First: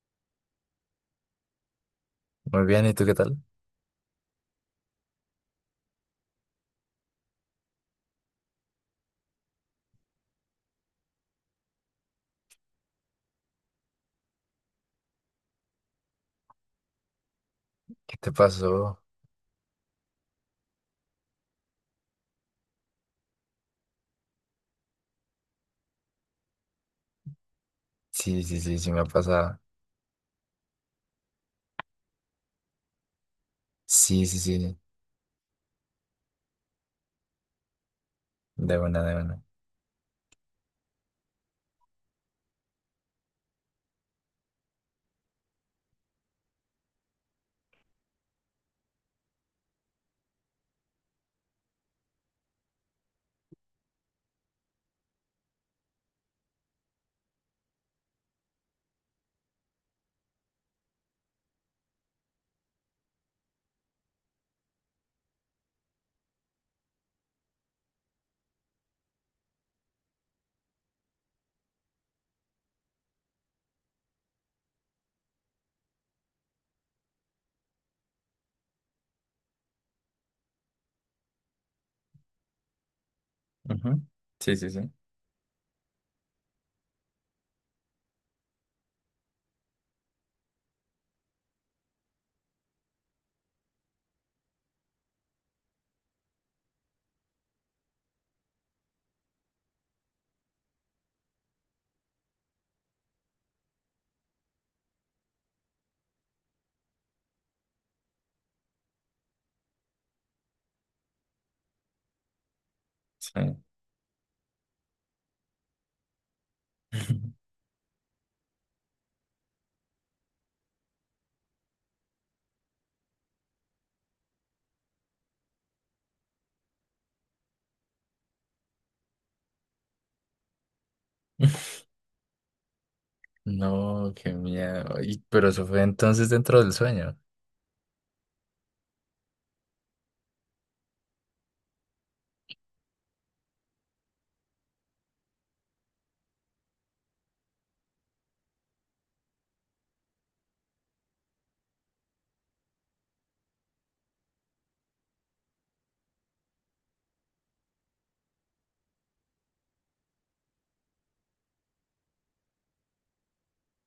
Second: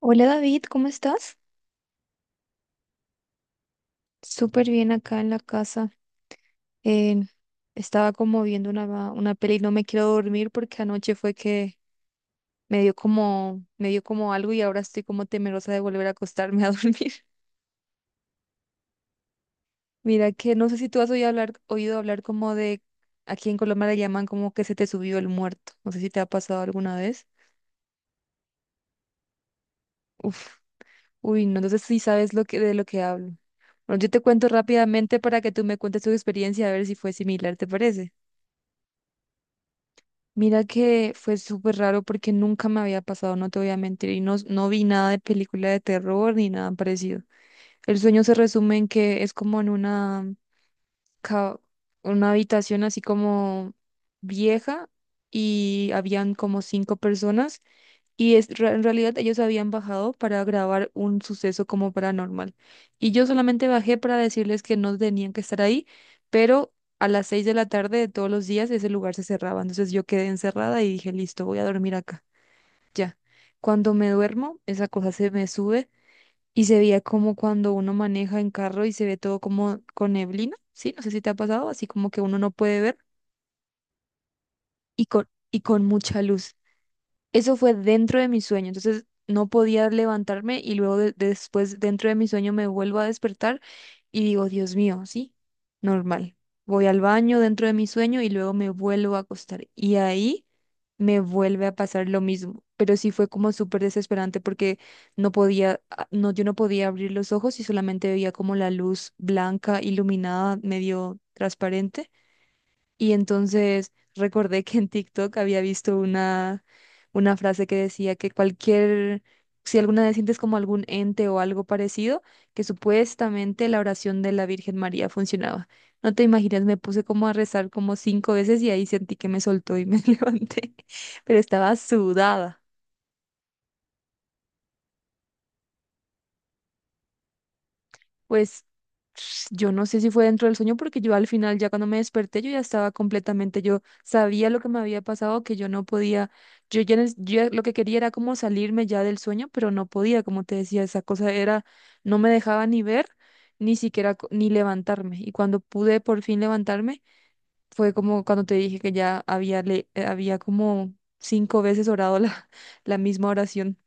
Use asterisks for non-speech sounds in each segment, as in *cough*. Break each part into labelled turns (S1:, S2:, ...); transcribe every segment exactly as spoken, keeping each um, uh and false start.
S1: Hola David, ¿cómo estás?
S2: Muy bien, ¿y tú qué tal?
S1: Súper bien acá en la casa. Eh, estaba como viendo una, una peli y no me quiero dormir porque anoche fue que me dio como, me dio como algo y ahora estoy como temerosa de volver a acostarme a *laughs* dormir.
S2: ¿Qué te pasó?
S1: Mira que no sé si tú has oído hablar, oído hablar como de, aquí en Colombia le llaman como que se te subió el muerto. No sé si te ha pasado alguna vez.
S2: Sí, sí, sí, sí me ha pasado.
S1: Uf, uy, no, entonces sí sabes lo que, de lo que hablo. Bueno, yo te
S2: Sí, sí,
S1: cuento
S2: sí,
S1: rápidamente para que tú me cuentes tu experiencia a ver si fue similar, ¿te parece?
S2: de una, de una.
S1: Mira que fue súper raro porque nunca me había pasado, no te voy a mentir, y no, no vi nada de película de terror ni nada parecido. El sueño se resume en que es como en una, ca- una habitación así como vieja y habían como cinco personas y es, re- en realidad ellos habían bajado para grabar un suceso como paranormal. Y yo solamente bajé para decirles que no tenían que estar ahí, pero a las seis de la tarde de todos los días ese lugar se cerraba. Entonces yo quedé encerrada y dije, listo, voy a dormir acá. Ya. Cuando me duermo, esa cosa se me sube y se veía como cuando uno maneja en carro y se ve todo como con neblina, ¿sí? No sé si te ha pasado, así como que uno no puede ver
S2: Ujú. Sí, sí, sí.
S1: y con, y con mucha luz. Eso fue dentro de mi sueño, entonces no podía levantarme y luego de- después dentro de mi sueño me vuelvo a despertar y digo, Dios mío, sí, normal. Voy al baño dentro de mi sueño y luego me vuelvo a acostar y ahí me vuelve a pasar lo mismo, pero sí fue como súper desesperante porque no podía, a- no, yo no podía abrir los ojos y solamente veía como la luz blanca, iluminada, medio transparente y
S2: Sí.
S1: entonces recordé que en TikTok había visto una, una
S2: *laughs*
S1: frase que decía que cualquier, si alguna vez sientes como algún ente o algo parecido, que supuestamente la oración de la Virgen María funcionaba. No te imaginas, me puse como a rezar como cinco veces y ahí sentí que me soltó y me *laughs* levanté, pero estaba sudada.
S2: No, qué miedo. Y- pero eso fue entonces dentro del sueño.
S1: Pues *sniffs* yo no sé si fue dentro del sueño porque yo al final ya cuando me desperté yo ya estaba completamente, yo sabía lo que me había pasado, que yo no podía, yo ya, nes- yo ya lo que quería era como salirme ya del sueño, pero no podía, como te decía, esa cosa era, no me dejaba ni ver, ni siquiera co- ni levantarme. Y cuando pude por fin levantarme, fue como cuando te dije que ya había, le eh, había como cinco veces orado la, *laughs* la misma oración.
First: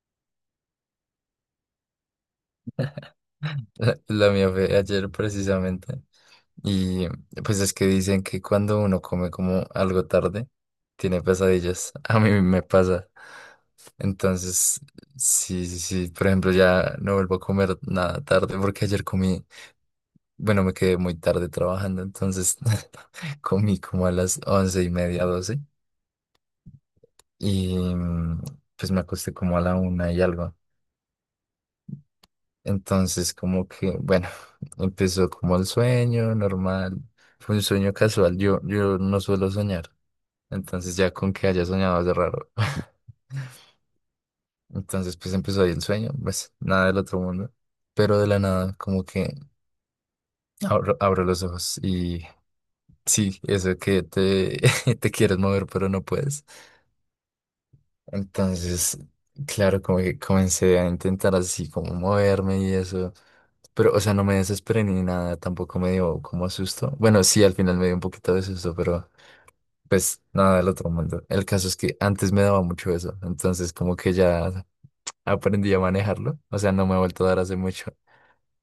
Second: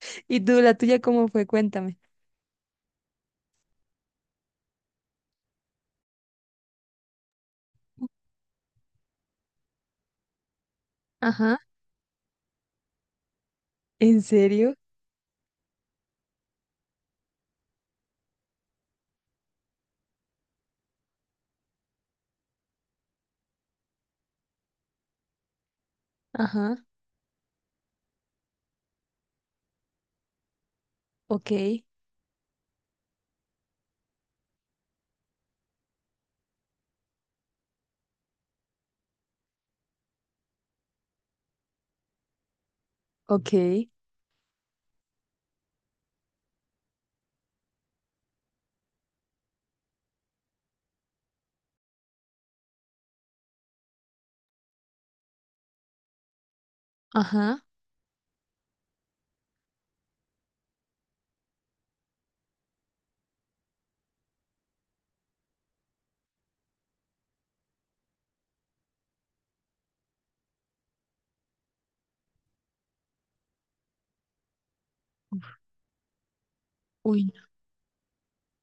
S1: *laughs* ¿Y tú, la tuya, cómo fue? Cuéntame.
S2: *laughs* La mía fue ayer precisamente. Y pues es que dicen que cuando uno come como algo tarde, tiene
S1: Ajá.
S2: pesadillas. *laughs* A mí me pasa.
S1: ¿En serio?
S2: Entonces, sí, sí, sí. Por ejemplo, ya no vuelvo a comer nada tarde porque ayer comí. Bueno, me quedé muy tarde trabajando, entonces *laughs* comí como a las once y media, doce,
S1: Ajá.
S2: y mm, pues me acosté como a la una y algo.
S1: Ok,
S2: Entonces, como que, bueno, *laughs* empezó como el sueño normal, fue un sueño casual, yo, yo no suelo soñar, entonces ya con que haya soñado es raro. *laughs*
S1: ok,
S2: Entonces, pues empezó ahí el sueño, pues nada del otro mundo, pero de la nada, como que abro, abro los ojos y sí, eso que te, *laughs* te quieres mover, pero no puedes.
S1: ajá.
S2: Entonces, claro, como que comencé a intentar así como moverme y eso. Pero, o sea, no me desesperé ni nada, tampoco me dio como susto. Bueno, sí, al final me dio un poquito de susto, pero pues nada del otro mundo. El caso es que antes me daba mucho eso, entonces como que ya aprendí a manejarlo. O sea, no me ha
S1: Uy,
S2: vuelto a dar
S1: no,
S2: hace mucho.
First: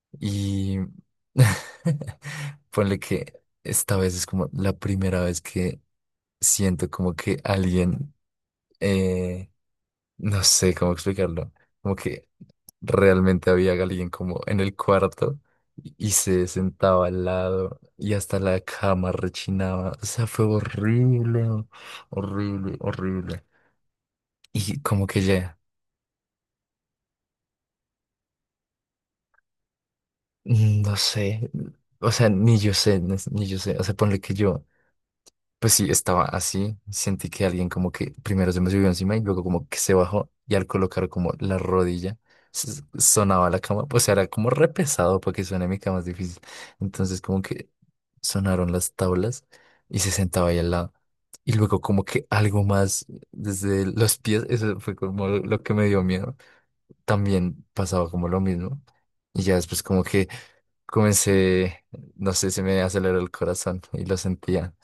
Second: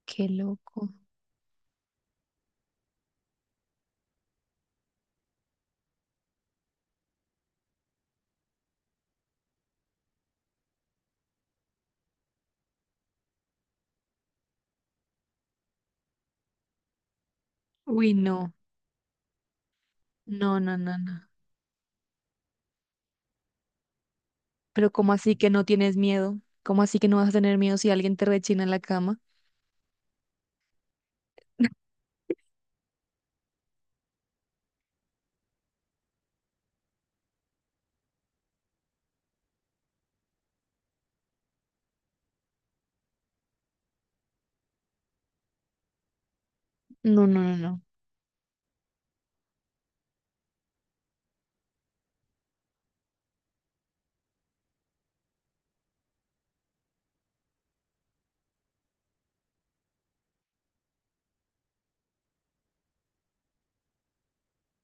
S1: qué
S2: Y
S1: loco.
S2: *laughs* ponle que esta vez es como la primera vez que siento como que alguien, eh, no sé cómo explicarlo, como que realmente había alguien como en el cuarto y y se sentaba al lado
S1: Uy,
S2: y hasta
S1: no,
S2: la cama rechinaba. O sea, fue
S1: no, no, no, no.
S2: horrible, horrible, horrible. Y
S1: Pero
S2: como
S1: ¿cómo
S2: que
S1: así que
S2: ya,
S1: no tienes miedo? ¿Cómo así que no vas a tener miedo si alguien te rechina en la cama?
S2: mm, no sé, o sea, ni yo sé, ni ni yo sé, o sea, ponle que yo. Pues sí, estaba así. Sentí que alguien como que primero se me subió encima y luego como que se bajó y al colocar como la rodilla s- sonaba la cama. Pues era como re pesado para que suene mi cama es difícil. Entonces
S1: No, no,
S2: como
S1: no,
S2: que
S1: no.
S2: sonaron las tablas y se sentaba ahí al lado. Y luego como que algo más desde los pies, eso fue como lo lo que me dio miedo. También pasaba como lo mismo. Y ya después como que comencé, no sé, se me aceleró el corazón y lo sentía.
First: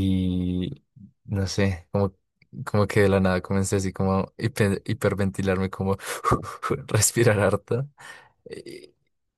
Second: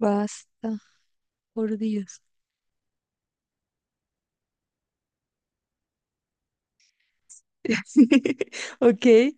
S1: Basta,
S2: no
S1: por
S2: sé, como,
S1: Dios.
S2: como que de la nada comencé así como a hiper- hiperventilarme, como *laughs* respirar harto.
S1: *laughs* Ok,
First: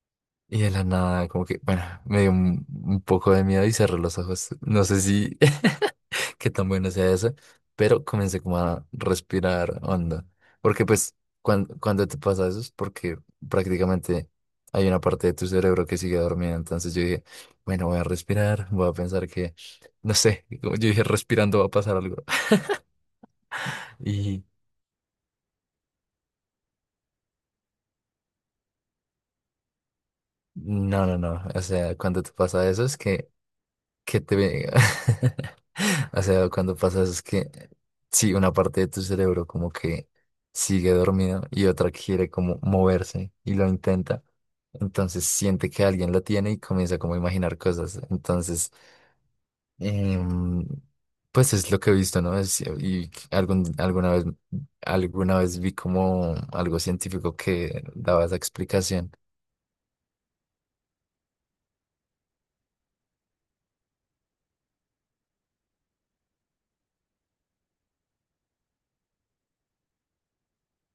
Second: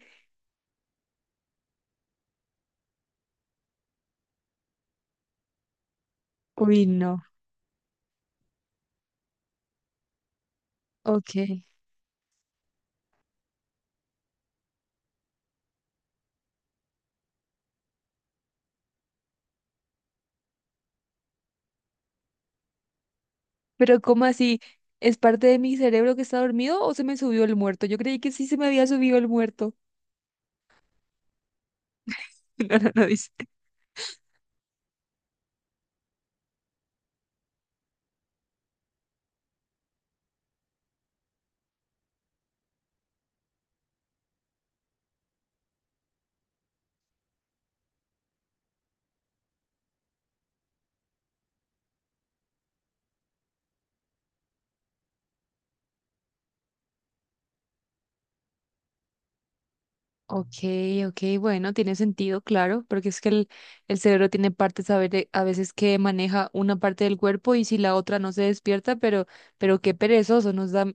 S2: Y de la nada, como que, bueno, me dio un, un poco de miedo y cerré los ojos. No sé si *laughs* qué tan
S1: uy,
S2: bueno sea
S1: no,
S2: eso, pero comencé como a respirar hondo. Porque pues
S1: ok.
S2: cuando, cuando te pasa eso es porque prácticamente hay una parte de tu cerebro que sigue dormida. Entonces yo dije, bueno, voy a respirar, voy a pensar que, no sé, *laughs* como yo dije, respirando va a pasar algo. *laughs*
S1: Pero ¿cómo
S2: Y
S1: así? ¿Es parte de mi cerebro que está dormido o se me subió el muerto? Yo creí que sí se me había subido el muerto.
S2: no, no, no. O sea, cuando te
S1: *laughs*
S2: pasa
S1: No,
S2: eso
S1: no,
S2: es
S1: no dice.
S2: que que te venga. *laughs* O sea, cuando pasa eso es que sí, una parte de tu cerebro como que sigue dormido y otra quiere como moverse y lo intenta. Entonces siente que alguien lo tiene y comienza como a imaginar cosas. Entonces, em, pues es lo que he visto, ¿no? Es- y algún, alguna vez, alguna vez vi como algo científico que daba esa explicación.
S1: Ok, ok, bueno, tiene sentido, claro, porque es que el, el cerebro tiene partes a, ver- a veces que maneja una parte del cuerpo y si la otra no se despierta, pero, pero qué perezoso nos da,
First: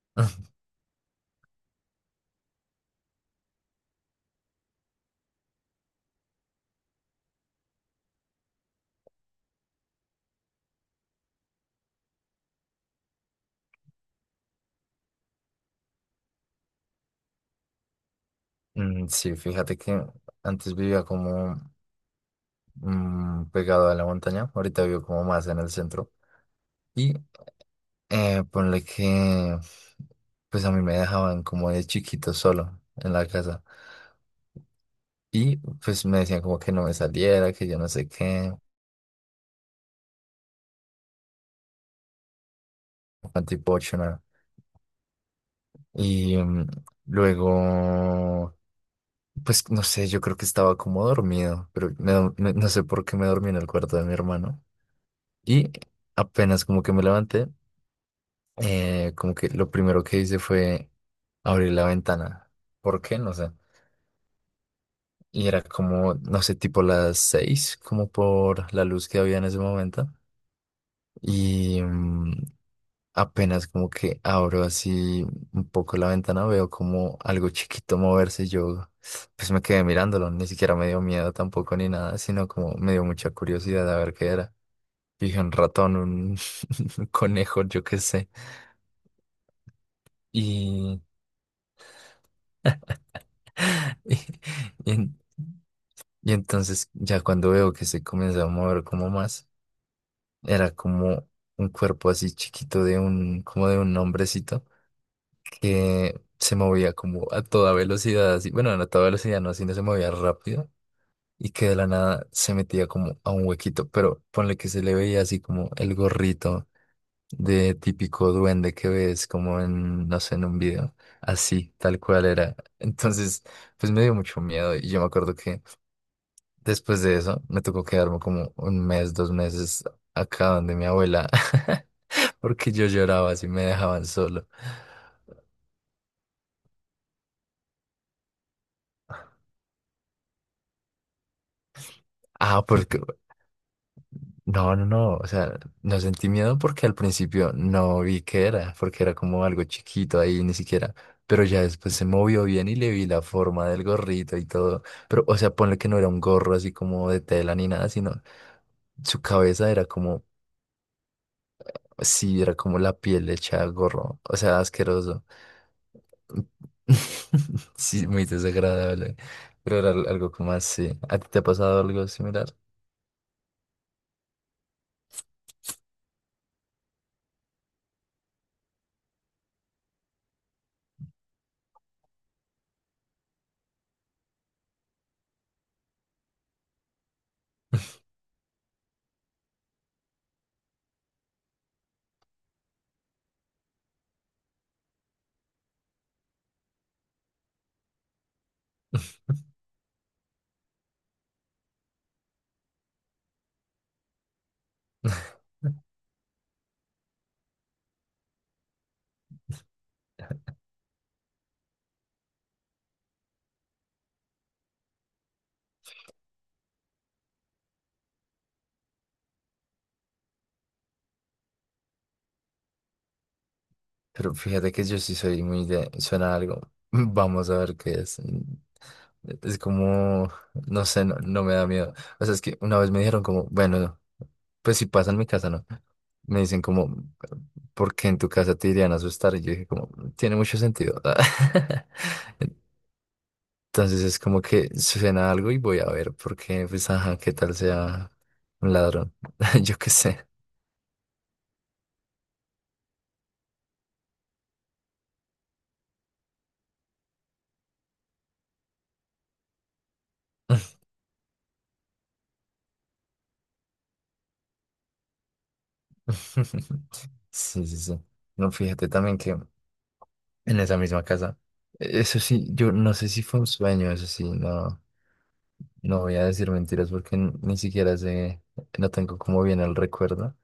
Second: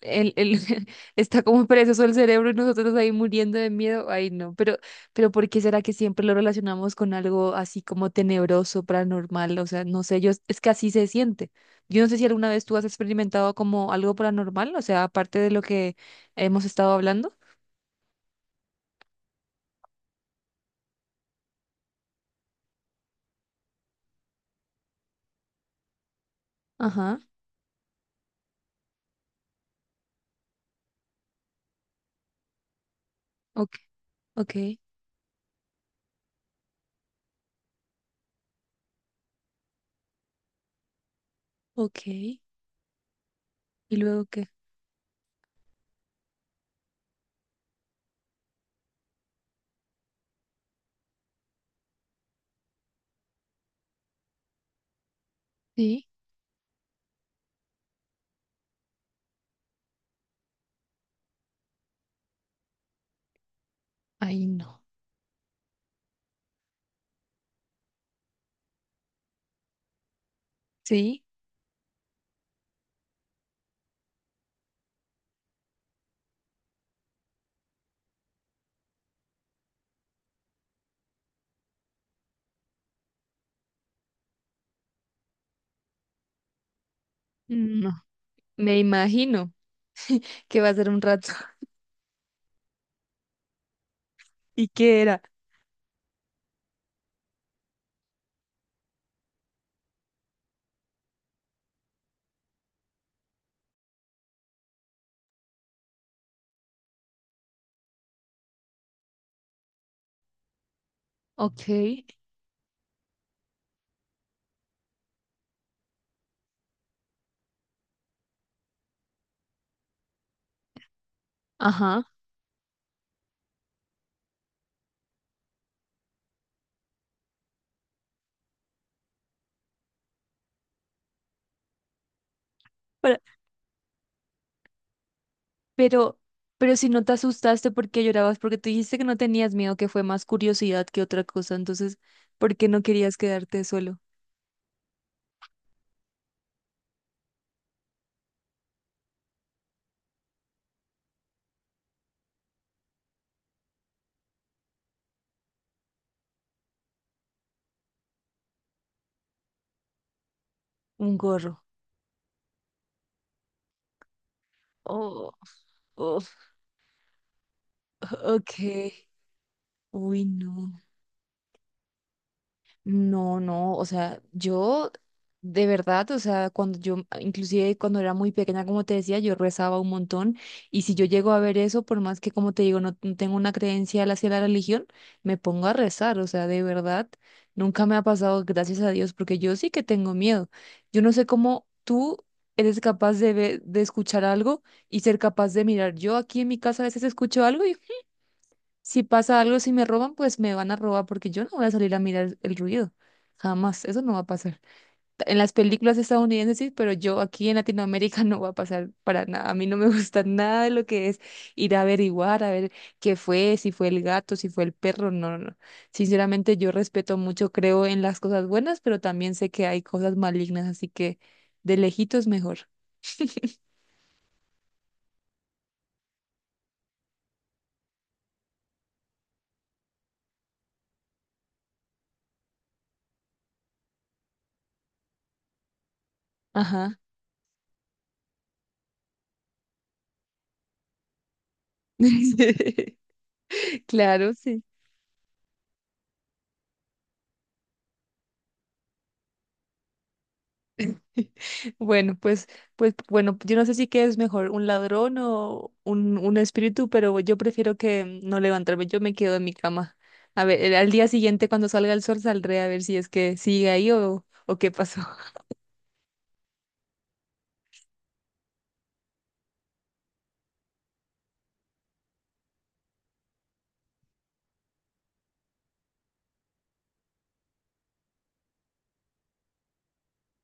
S1: el, el,
S2: *laughs*
S1: *laughs* está como perezoso el cerebro y nosotros ahí muriendo de miedo, ay no, pero, pero ¿por qué será que siempre lo relacionamos con algo así como tenebroso, paranormal? O sea, no sé, yo, es que así se siente. Yo no sé si alguna vez tú has experimentado como algo paranormal, o sea, aparte de lo que hemos estado hablando.
S2: Mm, sí, fíjate que antes vivía como mm, pegado a la montaña. Ahorita vivo como más en el centro. Y
S1: Ajá,
S2: eh, ponle que, pues a mí me dejaban como de chiquito solo en la casa.
S1: ok. Ok,
S2: Y pues me decían como que no me saliera, que yo no sé qué,
S1: ok. ¿Y
S2: antipochona.
S1: luego qué?
S2: Y mm, luego, pues no sé, yo creo que estaba como dormido, pero me do- me- no sé por qué me dormí en el cuarto de mi hermano. Y
S1: Sí,
S2: apenas como que me levanté, eh, como que lo primero que hice fue abrir la ventana. ¿Por qué? No sé.
S1: ahí no.
S2: Y era como, no sé, tipo las seis, como por la luz que había en ese momento.
S1: Sí,
S2: Y mm, apenas como que abro así un poco la ventana, veo como algo chiquito moverse. Y yo pues me quedé mirándolo, ni siquiera me dio miedo tampoco ni nada, sino como me dio mucha curiosidad a ver qué era. Dije un ratón, un *laughs* un conejo, yo
S1: no,
S2: qué sé.
S1: me imagino que va a ser un
S2: Y,
S1: rato. *laughs*
S2: *laughs* y,
S1: ¿Y
S2: y
S1: qué
S2: en-
S1: era?
S2: Y entonces ya cuando veo que se comenzó a mover como más, era como un cuerpo así chiquito de un, como de un hombrecito que se movía como a toda velocidad, así, bueno, no a toda velocidad, no, sino se movía rápido y
S1: Ok,
S2: que de la nada se metía como a un huequito, pero ponle que se le veía así como el gorrito de típico duende que ves como en, no sé, en un video, así, tal
S1: ajá.
S2: cual era. Entonces, pues me dio mucho miedo y yo me acuerdo que... Después de eso, me tocó quedarme como un mes, dos meses acá donde mi abuela, *laughs* porque yo
S1: pero,
S2: lloraba si me dejaban solo.
S1: Pero, pero si no te asustaste, ¿por qué llorabas? Porque tú dijiste que no tenías miedo, que fue más curiosidad que otra cosa. Entonces, ¿por
S2: Ah,
S1: qué no
S2: porque...
S1: querías quedarte solo?
S2: No, no, no, o sea, no sentí miedo porque al principio no vi qué era, porque era como algo chiquito ahí, ni siquiera, pero ya después se movió bien y le vi la forma del gorrito y todo, pero, o sea, ponle que no era un gorro así como de tela ni nada, sino su cabeza era como,
S1: Un gorro.
S2: sí, era como la piel hecha gorro, o sea, asqueroso.
S1: Oh,
S2: *laughs*
S1: oh,
S2: Sí, muy
S1: ok.
S2: desagradable, pero era al-
S1: Uy,
S2: algo como
S1: no.
S2: así. ¿A ti te ha pasado algo similar?
S1: No, no, o sea, yo de verdad, o sea, cuando yo, inclusive cuando era muy pequeña, como te decía, yo rezaba un montón y si yo llego a ver eso, por más que como te digo, no, no tengo una creencia hacia la religión, me pongo a rezar, o sea, de verdad, nunca me ha pasado, gracias a Dios, porque yo sí que tengo miedo. Yo no sé cómo tú eres capaz de ver, de escuchar algo y ser capaz de mirar. Yo aquí en mi casa a veces escucho algo si pasa algo, si me roban, pues me van a robar porque yo no voy a salir a mirar el ruido. Jamás, eso no va a pasar. En las películas
S2: *laughs*
S1: estadounidenses sí, pero yo aquí en Latinoamérica *laughs* no va a pasar para nada. A mí no me gusta *laughs* nada de lo que es ir a averiguar, a ver qué fue, si fue el gato, si fue el perro. No, no, no. Sinceramente yo respeto mucho, creo en las cosas buenas, pero también sé que hay cosas malignas, así que de lejitos mejor.
S2: Pero fíjate que yo sí soy muy de... Suena algo. *laughs* Vamos a ver qué es. Es como... No sé, no, no me da miedo. O sea, es que una vez me dijeron como, bueno, pues si pasa en mi casa, ¿no? Me dicen como,
S1: Ajá.
S2: ¿por qué en tu casa te irían a asustar? Y yo dije como, tiene mucho sentido. *laughs*
S1: *laughs*
S2: Entonces es
S1: Claro,
S2: como
S1: sí.
S2: que suena algo y voy a ver, porque pues ajá, qué tal sea un ladrón, *laughs* yo qué sé.
S1: *laughs* Bueno, pues, pues, bueno, yo no sé si qué es mejor, un ladrón o un, un espíritu, pero yo prefiero que no levantarme, yo me quedo en mi cama. A ver, eh, al día siguiente cuando salga el sol saldré a ver si es que sigue ahí o, o qué pasó. *laughs*
S2: *laughs* Sí, sí, sí. No, fíjate también que en esa misma casa, e-, eso sí, yo no sé si fue un sueño, eso sí, no, no voy a decir mentiras porque n- ni siquiera sé, no tengo como bien el recuerdo.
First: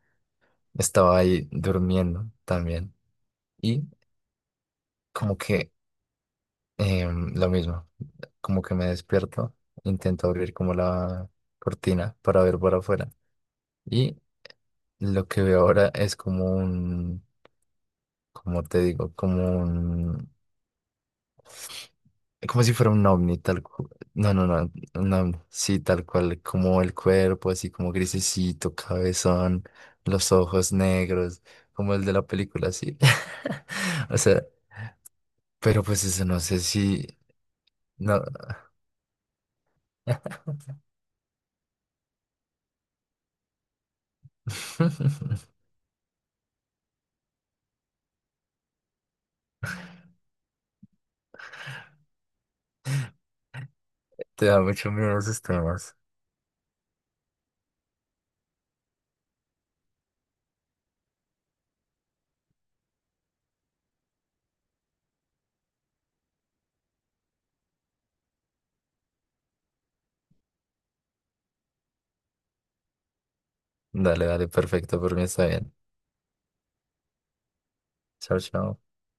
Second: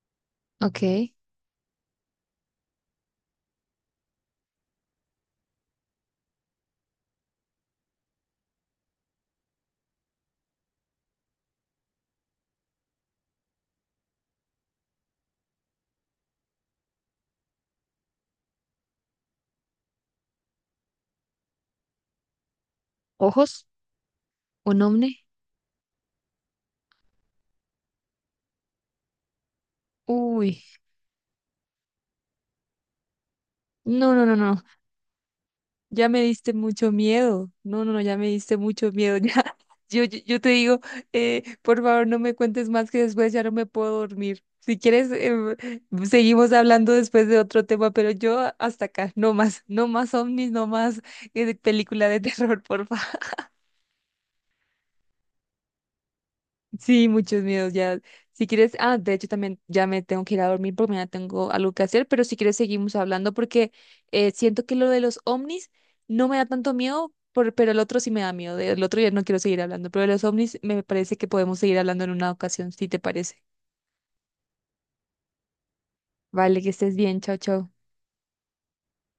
S1: Ok.
S2: Estaba ahí durmiendo también y como que Em, lo mismo, como que me despierto, intento abrir como la cortina para ver por afuera. Y lo que veo ahora es como un, como te digo, como un, como si fuera un ovni, tal
S1: ¿Ojos?
S2: cual. No, no, no,
S1: ¿Un
S2: un
S1: ovni?
S2: ovni, sí, tal cual, como el cuerpo, así como grisecito, cabezón, los
S1: Uy,
S2: ojos negros, como el de la película, así. *laughs*
S1: no,
S2: O
S1: no, no,
S2: sea,
S1: no.
S2: pero pues
S1: Ya me
S2: eso no
S1: diste
S2: sé
S1: mucho
S2: si,
S1: miedo. No, no, no, ya
S2: no.
S1: me diste mucho miedo. *laughs* Ya, yo, yo, yo te digo, eh, por favor, no me cuentes más que después ya no me puedo dormir. Si quieres,
S2: *laughs*
S1: eh, seguimos hablando después de otro tema, pero yo hasta acá, no más, no más ovnis, no más eh, película de *laughs* terror, por favor.
S2: Te da mucho miedo esos temas.
S1: Sí, muchos miedos ya. Si quieres, ah, de hecho también ya me tengo que ir a dormir porque mañana tengo algo que hacer, pero si quieres seguimos hablando porque eh, siento que lo de los ovnis no me da tanto miedo, por- pero el otro sí me da miedo. Del otro ya no quiero seguir hablando, pero de los ovnis me parece que podemos seguir hablando en una ocasión, si te parece.
S2: Dale, dale, perfecto, por mí está bien.
S1: Vale, que estés bien, chao, chao.
S2: Chao, chao.